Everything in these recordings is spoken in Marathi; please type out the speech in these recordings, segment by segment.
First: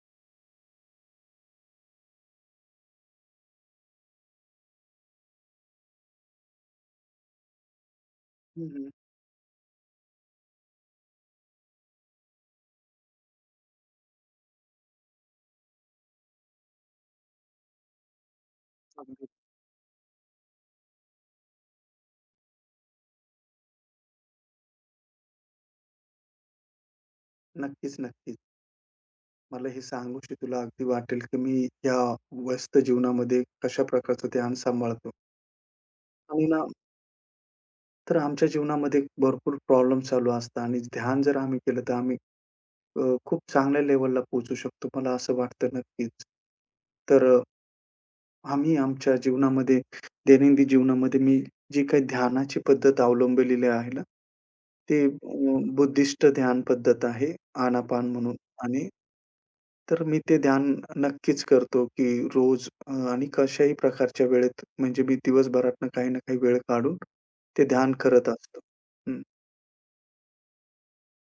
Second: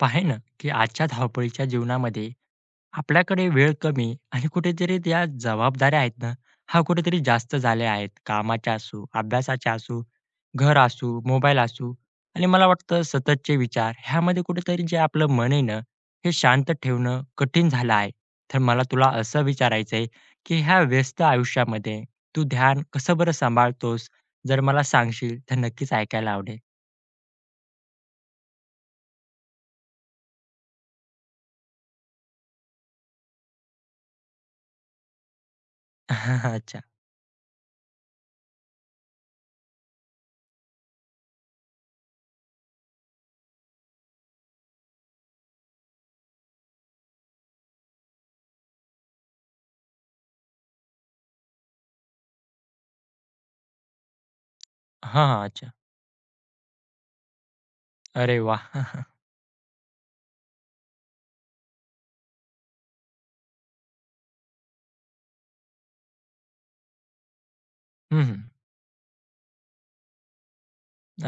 पाहे ना, की आजच्या धावपळीच्या जीवनामध्ये आपल्याकडे वेळ कमी आणि कुठेतरी त्या जबाबदाऱ्या आहेत ना, हा कुठेतरी जास्त झाल्या आहेत. हं, कामाच्या हं. असू, अभ्यासाच्या असू, घर असू, मोबाईल असू आणि मला वाटतं सततचे विचार ह्यामध्ये कुठेतरी जे आपलं मन आहे ना, हे शांत ठेवणं कठीण झालं आहे. तर मला तुला अगदी. असं विचारायचं आहे, की ह्या व्यस्त आयुष्यामध्ये तू ध्यान कसं बरं सांभाळतोस? जर मला सांगशील तर नक्कीच ऐकायला आवडेल. नक्कीच, नक्कीच. मला हे सांगूशी तुला अगदी वाटेल, की मी या व्यस्त जीवनामध्ये कशा प्रकारचं ध्यान सांभाळतो. आणि ना अच्छा. तर आमच्या जीवनामध्ये भरपूर प्रॉब्लेम चालू असतात आणि ध्यान जर आम्ही केलं, तर आम्ही खूप चांगल्या लेव्हलला पोहोचू शकतो. मला असं वाटतं नक्कीच. तर आम्ही आमच्या जीवनामध्ये दैनंदिन जीवनामध्ये मी जी काही ध्यानाची पद्धत अवलंबलेली आहे ना, ते हां, हां. अच्छा. बुद्धिस्ट ध्यान पद्धत आहे, आनापान म्हणून. अरे वाह! आणि हं. तर मी ते ध्यान नक्कीच करतो, की रोज आणि कशाही प्रकारच्या वेळेत म्हणजे मी दिवसभरातनं काही ना काही वेळ काढून ते ध्यान करत असतो. हं,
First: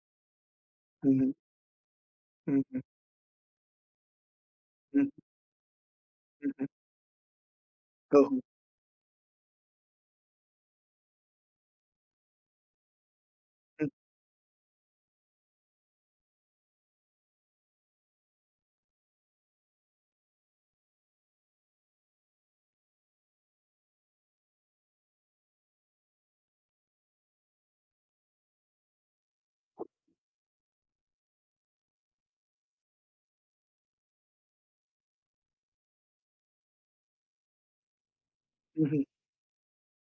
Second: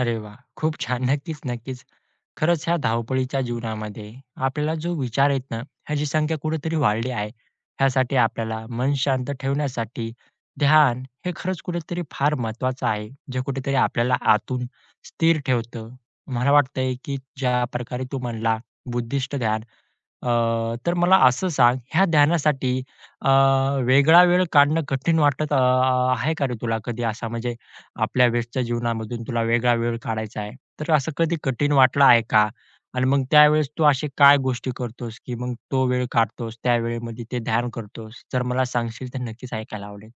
अरे वाह! खूप छान. हं, हं, नक्कीच, नक्कीच. हं, खरंच ह्या हं, धावपळीच्या जीवनामध्ये आपल्याला जो हं, विचार आहेत ना, ह्याची संख्या हं, कुठेतरी वाढली आहे. ह्यासाठी हो, हो. आपल्याला मन शांत ठेवण्यासाठी ध्यान हे खरंच कुठेतरी फार महत्त्वाचं आहे. जे कुठेतरी हं, आपल्याला आतून स्थिर ठेवतं. मला वाटतंय की ज्या प्रकारे तू म्हणला बुद्धिस्ट ध्यान, अ, तर मला असं सांग ह्या ध्यानासाठी अ, वेगळा वेळ काढणं कठीण वाटत, आहे का रे तुला कधी असा म्हणजे आपल्या व्यस्तच्या जीवनामधून तुला वेगळा वेळ काढायचा आहे. तर असं कधी कठीण वाटलं आहे का? आणि मग त्यावेळेस तू असे काय गोष्टी करतोस, की मग तो वेळ काढतोस, त्या वेळेमध्ये ते ध्यान करतोस? जर मला हं, हं. सांगशील तर नक्कीच ऐकायला आवडेल.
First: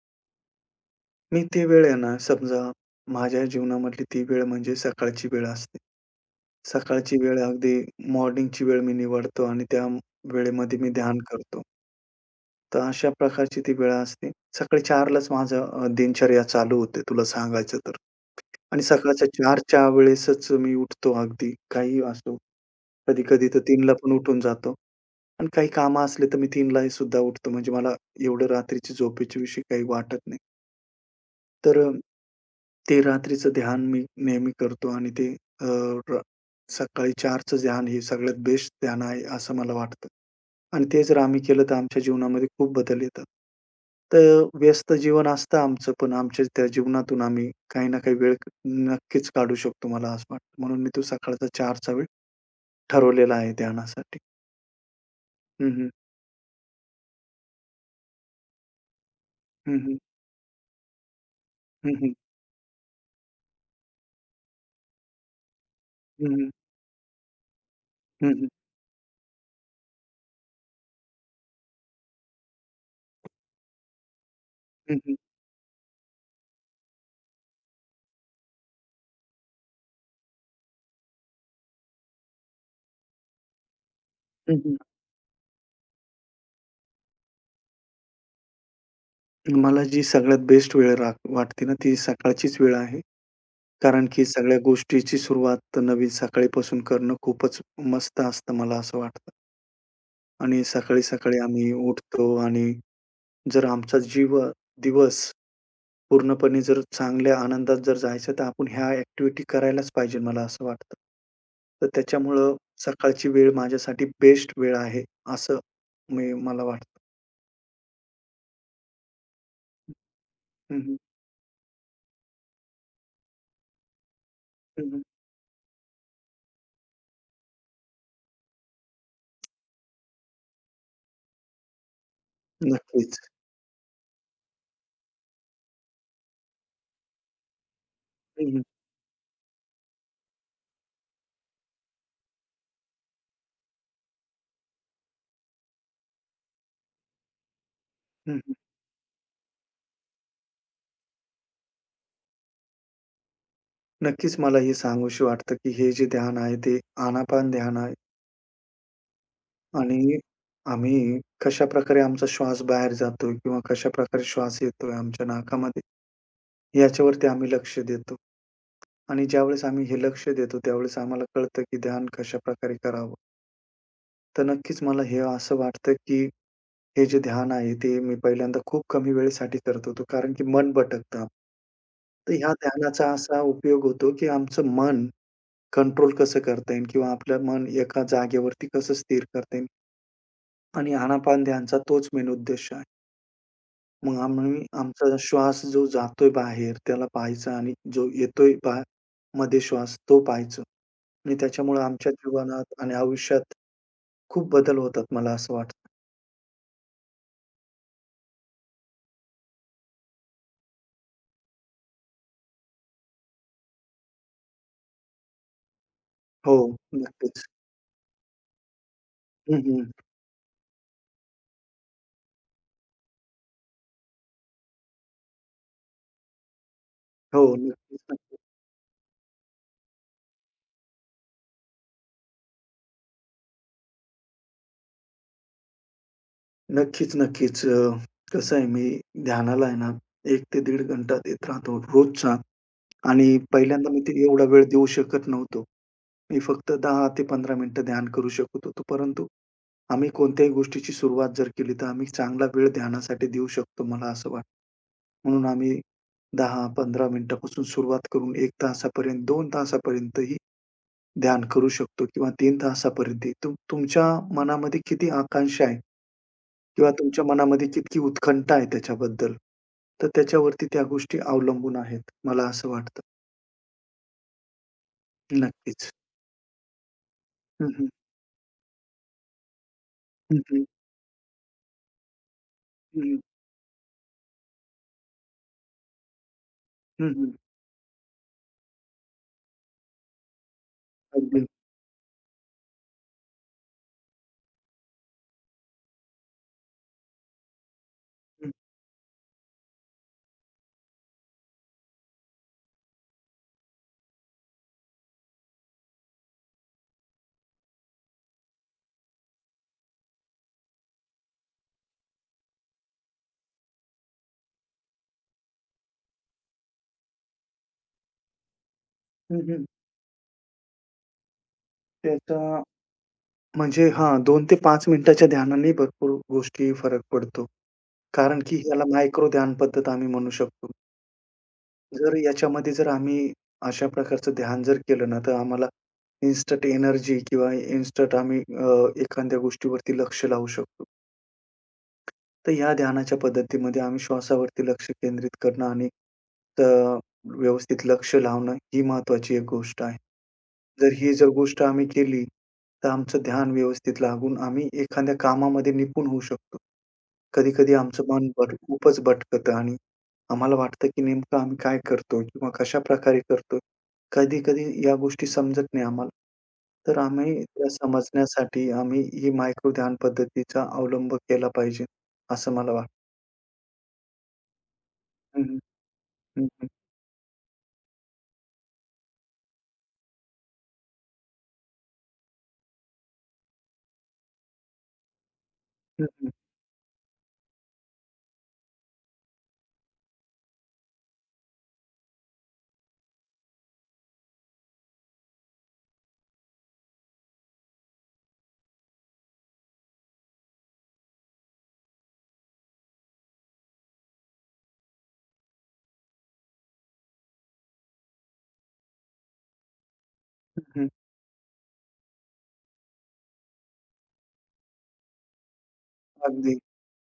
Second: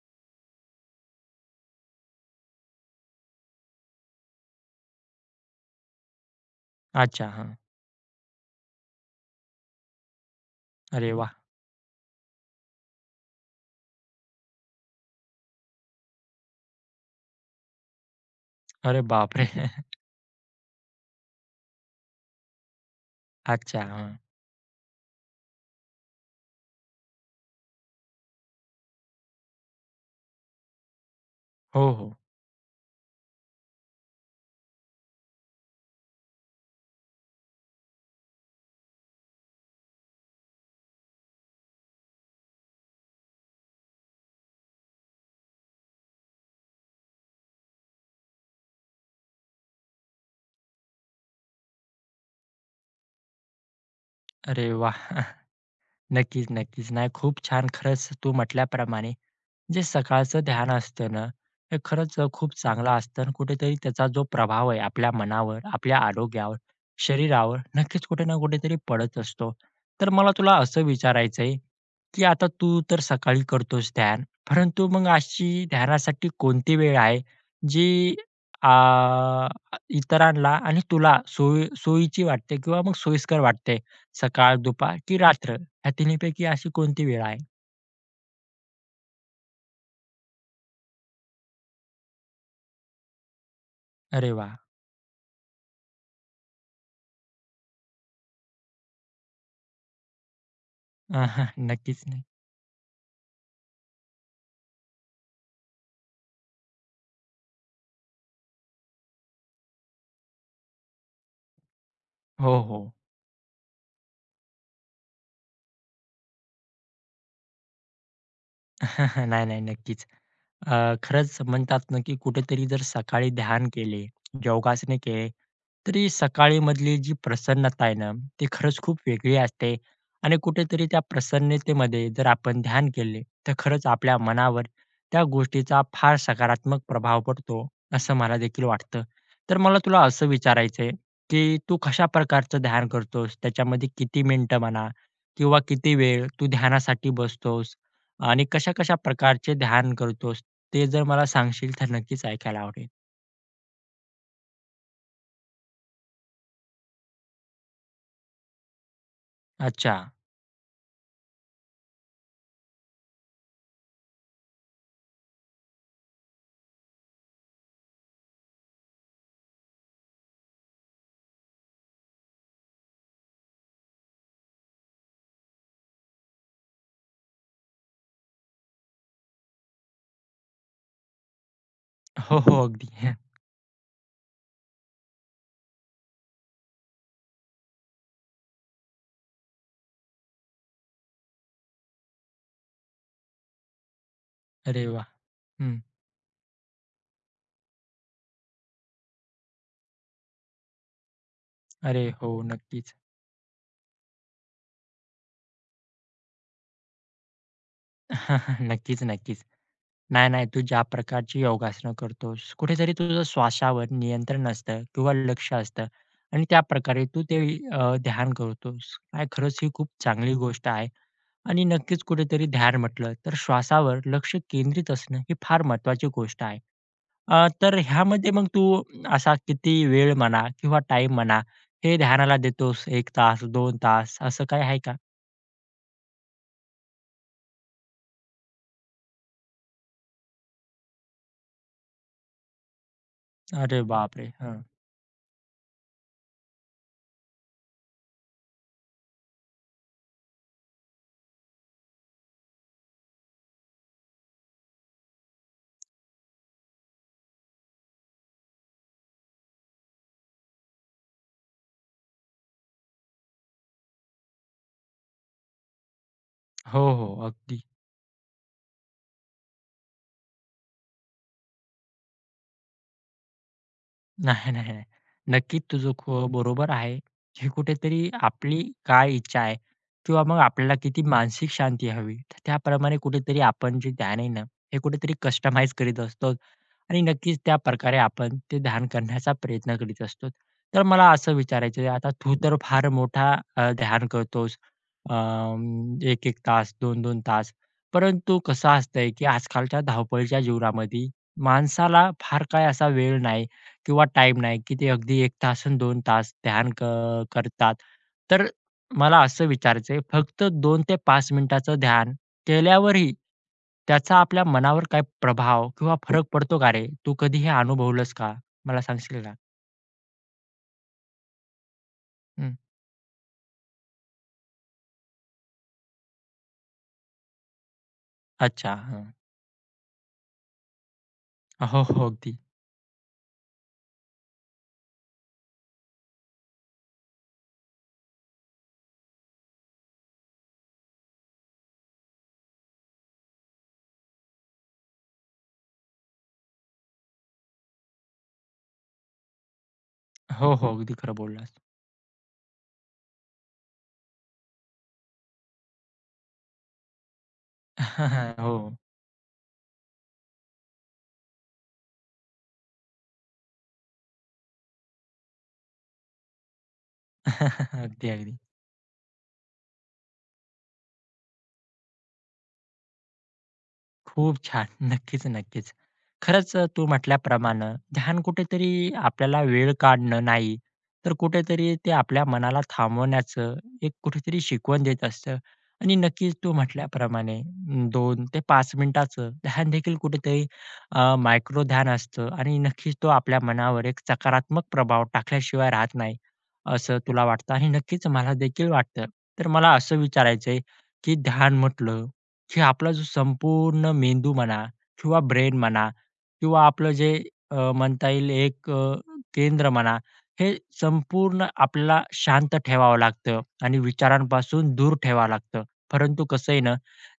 मी ती वेळ आहे ना, समजा माझ्या जीवनामधली ती वेळ म्हणजे सकाळची वेळ असते. सकाळची अच्छा, वेळ हां. अगदी मॉर्निंगची वेळ मी निवडतो आणि त्या वेळेमध्ये मी अरे ध्यान वाह! करतो. तर अशा प्रकारची ती वेळ असते. सकाळी 4:00लाच माझं दिनचर्या चालू होते तुला सांगायचं तर. आणि अरे सकाळच्या बापरे! 4च्या वेळेसच मी उठतो अगदी. काहीही असो. कधी-कधी तर अच्छा, तीनला पण हां. उठून जातो आणि काही कामं असले तर मी 3लाही सुद्धा उठतो. म्हणजे मला एवढं रात्रीची झोपेच्या विषयी काही वाटत. तर हो, हो. ते रात्रीचं ध्यान मी नेहमी करतो आणि ते अ, र सकाळी 4चं ध्यान हे सगळ्यात बेस्ट ध्यान आहे, असं मला वाटतं. आणि ते जर आम्ही केलं तर आमच्या जीवनामध्ये खूप बदल येतात. तर व्यस्त जीवन असतं आमचं, पण आमच्या त्या जीवनातून आम्ही काही ना काही वेळ नक्कीच काढू शकतो, मला असं वाटतं. म्हणून मी तो सकाळचा 4चा वेळ ठरवलेला आहे ध्यानासाठी. अरे वाह! हं, हं. नक्कीच, नक्कीच. नाही, खूप छान. खरंच तू म्हटल्याप्रमाणे हं, जे हं. सकाळचं ध्यान असतं ना, हे हं, हं. खरंच खूप चांगलं असतं आणि कुठेतरी त्याचा जो प्रभाव आहे आपल्या मनावर, आपल्या हं, हं. आरोग्यावर, शरीरावर नक्कीच कुठे हं, ना हं. कुठेतरी पडत असतो. तर मला तुला असं विचारायचं आहे, की आता तू तर सकाळी करतोस ध्यान, परंतु मग अशी ध्यानासाठी कोणती वेळ आहे जी, आ, इतरांना आणि तुला सोयी सोयीची वाटते किंवा मग सोयीस्कर वाटते? सकाळ, दुपार की रात्र? ह्या तिन्हीपैकी अशी कोणती वेळ आहे? मला जी सगळ्यात बेस्ट वेळ वाटते ना, ती सकाळचीच वेळ आहे. कारण की अरे वाह! सगळ्या गोष्टीची सुरुवात नवीन सकाळीपासून करणं खूपच मस्त असतं मला असं वाटतं. आणि सकाळी-सकाळी आम्ही नक्कीच. उठतो आणि जर आमचा दिवस पूर्णपणे जर चांगल्या आनंदात जर जायचं तर आपण ह्या ॲक्टिव्हिटी करायलाच पाहिजे मला असं वाटतं. तर त्याच्यामुळं हो, हो. सकाळची वेळ माझ्यासाठी बेस्ट वेळ आहे असं मला वाटतं. नाही, नाही. नक्कीच. हं, हं. खरंच म्हणतात ना, की कुठेतरी जर सकाळी ध्यान केले, योगासने केले, तरी सकाळीमधली जी प्रसन्नता आहे ना, ती खरंच खूप वेगळी असते आणि कुठेतरी त्या प्रसन्नतेमध्ये जर आपण ध्यान नक्कीच. केले, तर खरंच आपल्या मनावर त्या गोष्टीचा फार सकारात्मक प्रभाव पडतो, असं मला हं, हं. देखील वाटतं. तर मला तुला असं विचारायचं की तू कशा प्रकारचं ध्यान करतोस? त्याच्यामध्ये किती मिनिटं म्हणा किंवा किती वेळ तू ध्यानासाठी बसतोस? आणि कशा-कशा प्रकारचे ध्यान करतोस? ते जर मला सांगशील तर नक्कीच ऐकायला आवडेल. नक्कीच मला हे सांगूशी वाटतं, की हे जे ध्यान आहे ते आनापान ध्यान आहे. अच्छा. आणि आम्ही कशाप्रकारे आमचा श्वास बाहेर जातोय किंवा कशाप्रकारे श्वास येतोय आमच्या नाकामध्ये, याच्यावरती आम्ही लक्ष देतो. आणि ज्यावेळेस आम्ही हे लक्ष देतो, त्यावेळेस आम्हाला कळतं, की ध्यान कशाप्रकारे करावं. तर नक्कीच मला हे असं वाटतं, की हे जे ध्यान आहे ते मी पहिल्यांदा खूप कमी वेळेसाठी करत होतो, कारण की मन भटकतं. तर हो, ह्या हो. अगदी. ध्यानाचा असा उपयोग होतो, की आमचं मन कंट्रोल कसं करता येईल किंवा आपलं मन एका जागेवरती कसं स्थिर करता येईल आणि आनापान ध्यानचा तोच मेन उद्देश आहे. मग आम्ही अरे वाह! आमचा श्वास हं. जो जातोय बाहेर त्याला पाहायचा आणि जो येतोय मध्ये श्वास तो पाहायचो आणि त्याच्यामुळे अरे आमच्या हो, जीवनात आणि नक्कीच. आयुष्यात खूप बदल होतात मला असं वाटतं. नक्कीच, नक्कीच. नाही, नाही. तू ज्या प्रकारची योगासनं करतोस, कुठेतरी तुझं श्वासावर नियंत्रण असतं किंवा लक्ष असतं आणि हो, त्या प्रकारे तू ते नक्कीच. ध्यान करतोस. काय खरंच हं, ही खूप हं. चांगली गोष्ट आहे आणि नक्कीच कुठेतरी ध्यान म्हटलं तर श्वासावर लक्ष केंद्रित असणं ही फार महत्त्वाची गोष्ट आहे. हो, तर नक्कीच, ह्यामध्ये नक्कीच. मग तू असा किती वेळ म्हणा किंवा टाइम म्हणा, हे ध्यानाला देतोस एक तास, 2 तास असं काय आहे का? नक्कीच, नक्कीच. कसं आहे मी ध्यानाला आहे ना 1 ते दीड घंटा देत राहतो रोजचा. आणि अरे पहिल्यांदा मी ते बापरे! एवढा हं. वेळ देऊ शकत नव्हतो. मी फक्त 10 ते 15 मिनिटं ध्यान करू शकत होतो. परंतु आम्ही कोणत्याही गोष्टीची सुरुवात जर केली, तर आम्ही चांगला वेळ ध्यानासाठी देऊ शकतो, मला असं वाटतं. म्हणून आम्ही 10-15 मिनिटापासून सुरुवात करून 1 तासापर्यंत, 2 तासापर्यंतही ध्यान करू शकतो किंवा 3 तासापर्यंतही. तुमच्या मनामध्ये किती आकांक्षा आहे हो, किंवा तुमच्या हो. अगदी. मनामध्ये किती उत्कंठा आहे त्याच्याबद्दल, तर त्याच्यावरती त्या गोष्टी अवलंबून आहेत, मला असं वाटतं. नाही, नाही, नाही. नक्कीच नक्कीच. तुझं खू बरोबर आहे. हे हं, कुठेतरी आपली काय इच्छा आहे किंवा हं, मग हं. आपल्याला किती मानसिक शांती हवी, तर त्याप्रमाणे हं, हं. कुठेतरी आपण जे ध्यान आहे ना, हे कुठेतरी कस्टमाइज करीत असतो. आणि हं, हं. नक्कीच त्या प्रकारे आपण ते ध्यान करण्याचा प्रयत्न करीत असतो. तर मला असं अगदी. विचारायचं आहे, आता तू तर फार मोठा ध्यान करतोस. अ, एक एक तास, दोन दोन तास. परंतु हं, कसं असतंय, की आजकालच्या धावपळीच्या जीवनामध्ये माणसाला फार काही असा वेळ नाही किंवा टाईम नाही, की ते अगदी 1 तास अन् 2 तास ध्यान करतात. तर मला असं विचारायचं फक्त 2 ते 5 मिनिटाचं ध्यान केल्यावरही त्याचा आपल्या मनावर काय प्रभाव किंवा फरक पडतो का रे? तू कधी हे अनुभवलंस का? मला सांगशील का? हं, हं. त्याचा हं. म्हणजे हां, 2 ते 5 मिनिटाच्या ध्यानाने भरपूर गोष्टी फरक पडतो. कारण की अच्छा. याला हं. मायक्रो ध्यान पद्धत आम्ही म्हणू शकतो. हो, हो. जर अगदी. याच्यामध्ये जर आम्ही अशा प्रकारचं ध्यान जर केलं ना, तर आम्हाला इन्स्टंट एनर्जी किंवा इन्स्टंट आम्ही एखाद्या गोष्टीवरती लक्ष लावू शकतो. तर या ध्यानाच्या पद्धतीमध्ये आम्ही श्वासावरती लक्ष केंद्रित करणं आणि अ, व्यवस्थित लक्ष लावणं ही महत्त्वाची एक गोष्ट आहे. हो, हो. जर अगदी ही खरं जर बोललास. गोष्ट आम्ही केली, तर आमचं ध्यान व्यवस्थित लागून आम्ही एखाद्या कामामध्ये निपुण होऊ शकतो. कधी-कधी आमचं मन हो. खूपच भटकतं आणि आम्हाला वाटतं, की नेमकं आम्ही काय करतोय किंवा कशाप्रकारे करतोय. कधी-कधी या गोष्टी समजत नाही आम्हाला. तर आम्ही त्या अगदी, अगदी. समजण्यासाठी आम्ही ही मायक्रो ध्यान पद्धतीचा अवलंब केला पाहिजे, असं मला वाटतं. खूप छान. नक्कीच, हं. नक्कीच. हं, खरंच, हं. तू म्हटल्याप्रमाणे ध्यान कुठेतरी आपल्याला वेळ काढणं नाही, तर कुठेतरी ते आपल्या मनाला थांबवण्याचं एक कुठेतरी शिकवण देत असतं आणि हं, हं. नक्कीच तू म्हटल्याप्रमाणे 2 ते 5 मिनिटाचं ध्यान देखील कुठेतरी मायक्रो ध्यान असतं आणि नक्कीच तो आपल्या मनावर एक सकारात्मक प्रभाव टाकल्याशिवाय राहत नाही, असं तुला वाटतं आणि नक्कीच मला देखील वाटतं. तर मला असं विचारायचंय, की ध्यान म्हटलं की आपला जो संपूर्ण मेंदू म्हणा किंवा ब्रेन म्हणा किंवा आपलं जे, म्हणता येईल एक, केंद्र म्हणा, हे हं, हं. संपूर्ण आपल्याला शांत ठेवावं लागतं आणि विचारांपासून दूर ठेवावं लागतं. परंतु कसं अगदी. आहे ना,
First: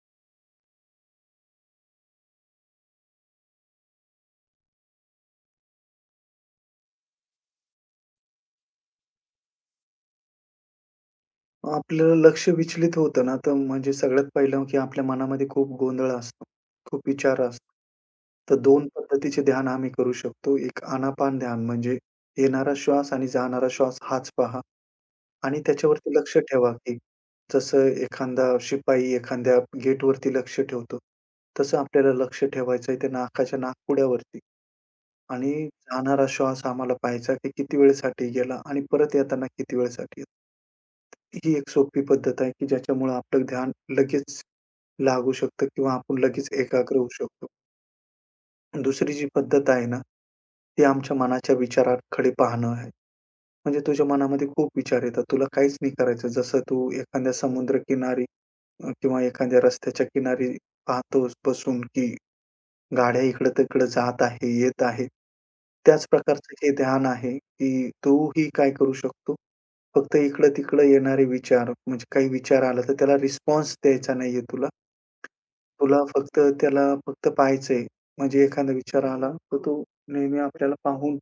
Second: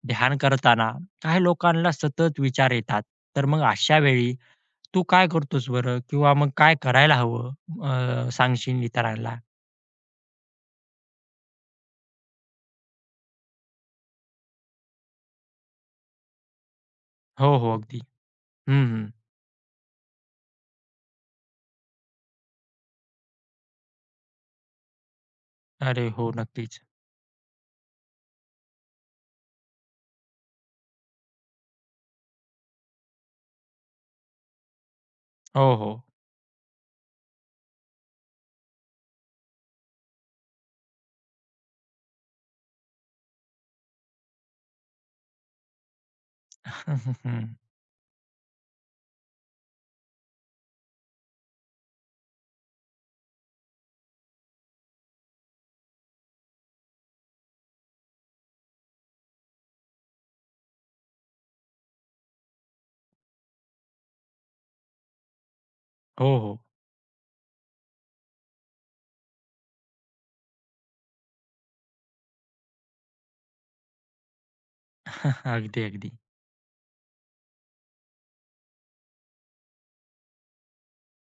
ध्यान करताना काही लोकांना सतत विचार येतात. तर मग अशा वेळी तू काय करतोस बरं? किंवा मग काय करायला हवं? सांगशील इतरांना? आपलं लक्ष विचलित होतं ना, तर म्हणजे सगळ्यात पहिलं की आपल्या मनामध्ये खूप गोंधळ असतो, खूप विचार हो, असतो. हो. अगदी. तर हं, दोन हं. पद्धतीचे ध्यान आम्ही करू शकतो. एक आनापान ध्यान म्हणजे येणारा श्वास आणि जाणारा श्वास हाच पहा आणि अरे त्याच्यावरती हो, लक्ष ठेवा, नक्कीच. की जसं एखादा शिपाई एखाद्या गेटवरती लक्ष ठेवतो, तसं आपल्याला लक्ष ठेवायचं त्या नाकाच्या नाकपुड्यावरती आणि हो, हो. जाणारा श्वास आम्हाला पाहायचा, की किती वेळेसाठी गेला आणि परत येताना किती वेळेसाठी. ही एक सोपी पद्धत आहे, की ज्याच्यामुळं आपलं ध्यान लगेच लागू शकतं किंवा आपण लगेच एकाग्र होऊ शकतो. हं. दुसरी जी पद्धत आहे ना, ती आमच्या मनाच्या विचाराकडे पाहणं आहे. म्हणजे तुझ्या मनामध्ये खूप विचार येतात. तुला काहीच नाही करायचं. जसं तू एखाद्या समुद्रकिनारी किंवा एखाद्या रस्त्याच्या किनारी पाहतोस बसून, की गाड्या इकडं-तिकडं जात आहे, येत आहे. त्याच हो, प्रकारचं हो. हे ध्यान आहे, की तोही काय करू शकतो, फक्त इकडं-तिकडं येणारे विचार म्हणजे काही विचार आला तर त्याला रिस्पॉन्स द्यायचा नाहीये तुला. अगदी, तुला अगदी. फक्त त्याला फक्त पाहायचंय. म्हणजे एखादा विचार आला तर तो नेहमी आपल्याला पाहून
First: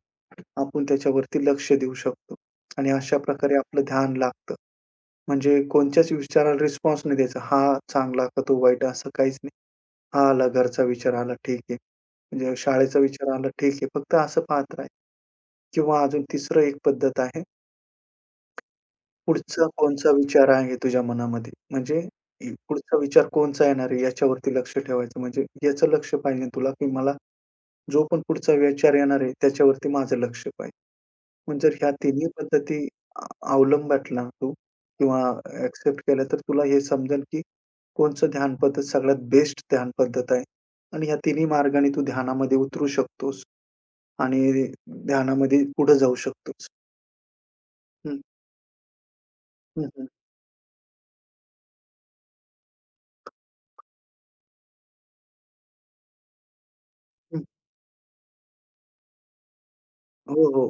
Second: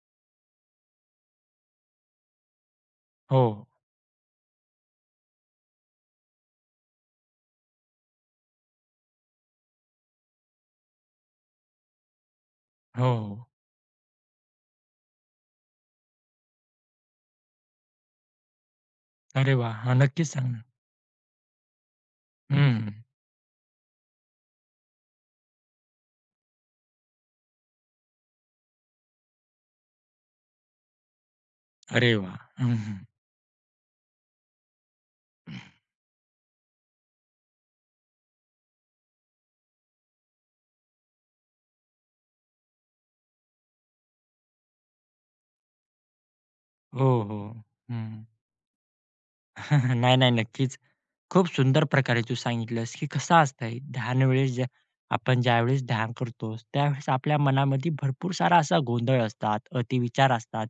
आपण त्याच्यावरती लक्ष देऊ शकतो आणि अशा हो, प्रकारे आपलं ध्यान लागतं. म्हणजे कोणत्याच विचाराला रिस्पॉन्स नाही द्यायचा. हा चांगला का तो वाईट असं काहीच नाही. आला घरचा विचार आला, ठीक आहे. म्हणजे शाळेचा हो, विचार हो. आला, ठीक आहे. फक्त असं पात्र आहे किंवा अजून तिसरं एक पद्धत आहे. अरे पुढचा वाह! हां, कोणचा नक्कीच विचार सांग ना. आहे तुझ्या मनामध्ये? म्हणजे हं. पुढचा विचार कोणचा येणार आहे याच्यावरती लक्ष ठेवायचं. म्हणजे याचं लक्ष पाहिजे तुला, की मला जो पण पुढचा विचार येणार आहे त्याच्यावरती माझं लक्ष पाहिजे. म्हणजे जर ह्या अरे तिन्ही वाह! पद्धती हं. अ अवलंबातला तू किंवा एक्सेप्ट केल्या तर तुला हे समजेल, की कोणचं ध्यान पद्धत सगळ्यात बेस्ट ध्यान पद्धत आहे आणि ह्या तिन्ही मार्गाने तू ध्यानामध्ये उतरू शकतोस आणि ध्यानामध्ये पुढे जाऊ शकतोस. हो, हो. हं, हं. हं, हं, नाही, नाही. नक्कीच. खूप सुंदर प्रकारे तू सांगितलंस, की कसं असतंय ध्यानवेळेस ज्या आपण ज्यावेळेस ध्यान करतो, त्यावेळेस आपल्या हं. मनामध्ये भरपूर सारा असा गोंधळ असतात, अतिविचार हो, हो. असतात.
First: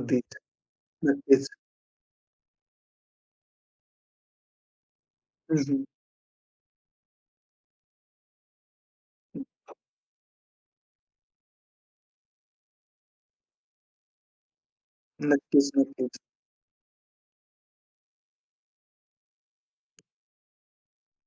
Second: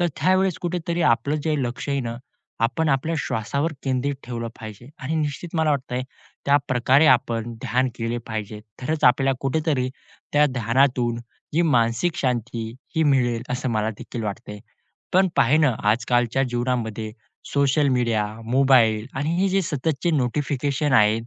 तर त्यावेळेस कुठेतरी आपलं नक्कीच. जे लक्ष आहे ना, आपण आपल्या श्वासावर केंद्रित ठेवलं पाहिजे आणि निश्चित हं, मला हं. वाटतंय त्याप्रकारे आपण ध्यान केले पाहिजे. तरच आपल्याला कुठेतरी त्या ध्यानातून जी मानसिक शांती ही मिळेल असं मला देखील वाटतंय. पण पाहे ना नक्कीच, नक्कीच. आजकालच्या जीवनामध्ये सोशल मीडिया, मोबाईल आणि हे जे सततचे नोटिफिकेशन आहेत,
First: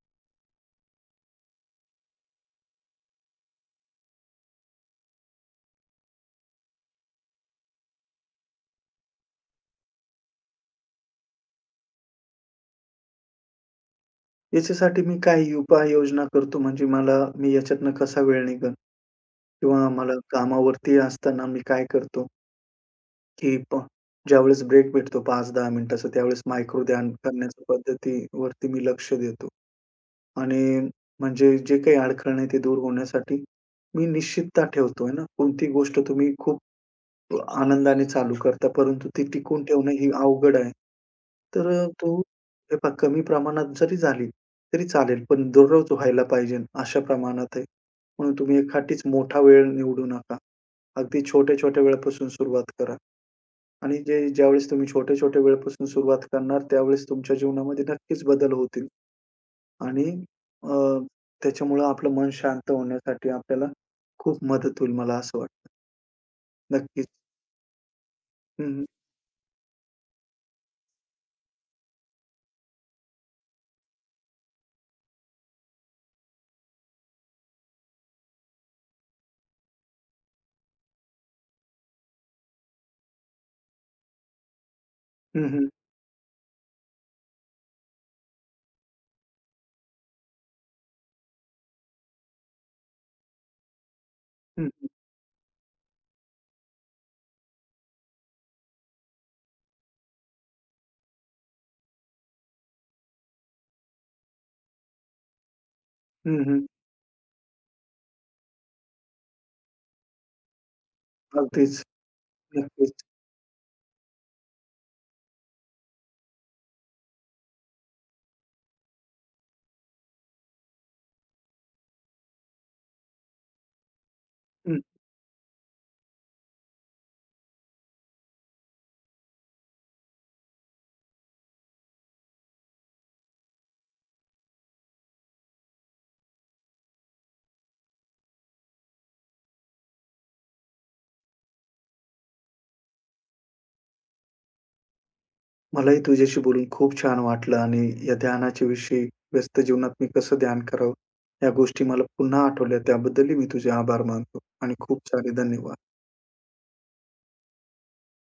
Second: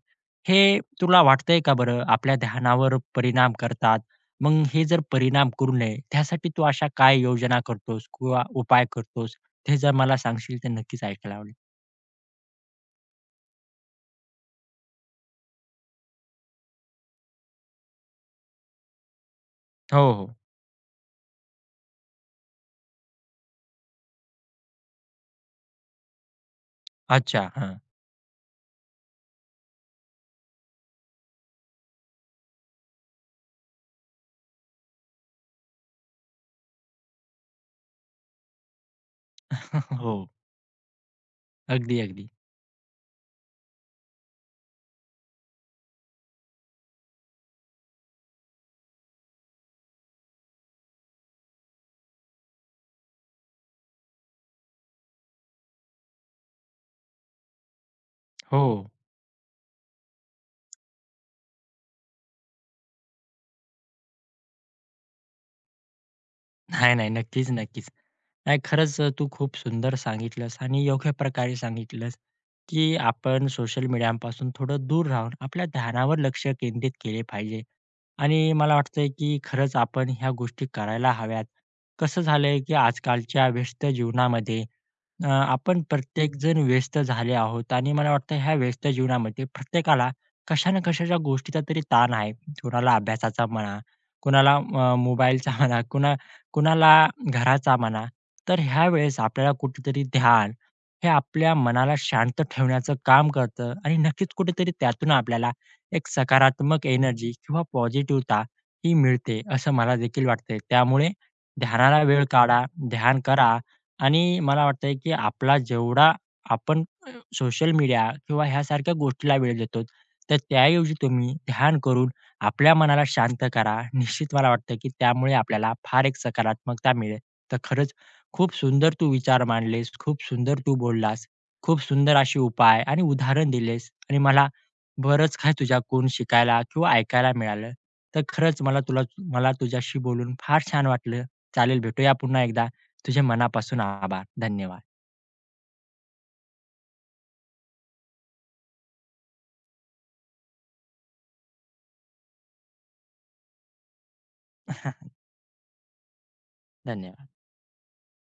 हे तुला वाटतंय का बरं आपल्या ध्यानावर परिणाम करतात? मग हे जर परिणाम करू नये, त्यासाठी तू अशा काय योजना करतोस किंवा उपाय करतोस? ते जर मला सांगशील तर नक्कीच ऐकायला आवडेल. याच्यासाठी मी काही उपाययोजना करतो म्हणजे मला मी याच्यातनं कसा वेळ निघेल किंवा हो, मला हो. कामावरती असताना मी काय करतो, की ज्यावेळेस ब्रेक भेटतो 5-10 मिनिटाचा त्यावेळेस मायक्रो ध्यान अच्छा. करण्याच्या हां. पद्धतीवरती मी लक्ष देतो. आणि म्हणजे जे काही अडखळण आहे ते दूर होण्यासाठी मी निश्चितता ठेवतो आहे ना. कोणती गोष्ट तुम्ही खूप आनंदाने चालू करता, परंतु ती टिकवून ठेवणं ही हो. अवघड आहे. तर अ, अगदी, तो अगदी. हे पहा कमी प्रमाणात जरी झाली तरी चालेल, पण दररोज व्हायला पाहिजे अशा प्रमाणात आहे. म्हणून तुम्ही एखादीच मोठा वेळ निवडू नका. अगदी छोट्या-छोट्या वेळापासून सुरुवात करा आणि जे ज्यावेळेस तुम्ही छोट्या-छोट्या वेळापासून सुरुवात करणार त्यावेळेस तुमच्या जीवनामध्ये नक्कीच बदल हो. होतील. आणि अ, त्याच्यामुळं आपलं मन शांत होण्यासाठी आपल्याला खूप मदत होईल मला असं वाटतं. नाही, नक्कीच. नाही. नक्कीच, नक्कीच. नाही हं, हं. खरंच, तू खूप सुंदर सांगितलंस आणि योग्य प्रकारे सांगितलंस, की आपण सोशल मीडियापासून थोडं दूर राहून आपल्या ध्यानावर लक्ष केंद्रित केले पाहिजे. आणि मला वाटतंय, की खरंच आपण ह्या गोष्टी करायला हव्यात. कसं झालंय, की आजकालच्या व्यस्त जीवनामध्ये, हं, हं. आपण प्रत्येकजण व्यस्त झाले आहोत आणि मला वाटतं ह्या व्यस्त जीवनामध्ये प्रत्येकाला कशा ना कशाच्या गोष्टीचा तरी ताण आहे. कोणाला अभ्यासाचा म्हणा, कोणाला, हं, हं. मोबाईलचा म्हणा, कुणाला घराचा म्हणा. तर ह्या वेळेस आपल्याला कुठेतरी ध्यान हे आपल्या मनाला शांत ठेवण्याचं काम करतं आणि नक्कीच कुठेतरी त्यातून आपल्याला एक हं, सकारात्मक एनर्जी किंवा पॉझिटिव्हता ही मिळते असं मला देखील वाटतंय. त्यामुळे अगदीच. ध्यानाला वेळ काढा, नक्कीच. ध्यान करा आणि मला वाटतंय, की आपला जेवढा आपण सोशल मीडिया किंवा ह्यासारख्या गोष्टीला वेळ देतो, तर त्याऐवजी तुम्ही ध्यान करून आपल्या मनाला शांत करा. निश्चित मला वाटतं, हं. की त्यामुळे आपल्याला फार एक सकारात्मकता मिळेल. तर खरंच खूप सुंदर तू विचार मांडलेस, खूप सुंदर तू बोललास, खूप सुंदर असे उपाय आणि उदाहरण दिलेस आणि मला बरंच काही तुझ्याकडून शिकायला किंवा ऐकायला मिळालं. तर खरंच मला तुझ्याशी बोलून फार छान वाटलं. चालेल, भेटूया पुन्हा एकदा. तुझ्या मनापासून आभार. धन्यवाद. मलाही तुझ्याशी बोलून खूप छान वाटलं आणि या ध्यानाच्या विषयी व्यस्त जीवनात मी कसं ध्यान करावं, या गोष्टी मला पुन्हा आठवल्या. त्याबद्दलही मी तुझे आभार मानतो आणि खूप सारे धन्यवाद. धन्यवाद.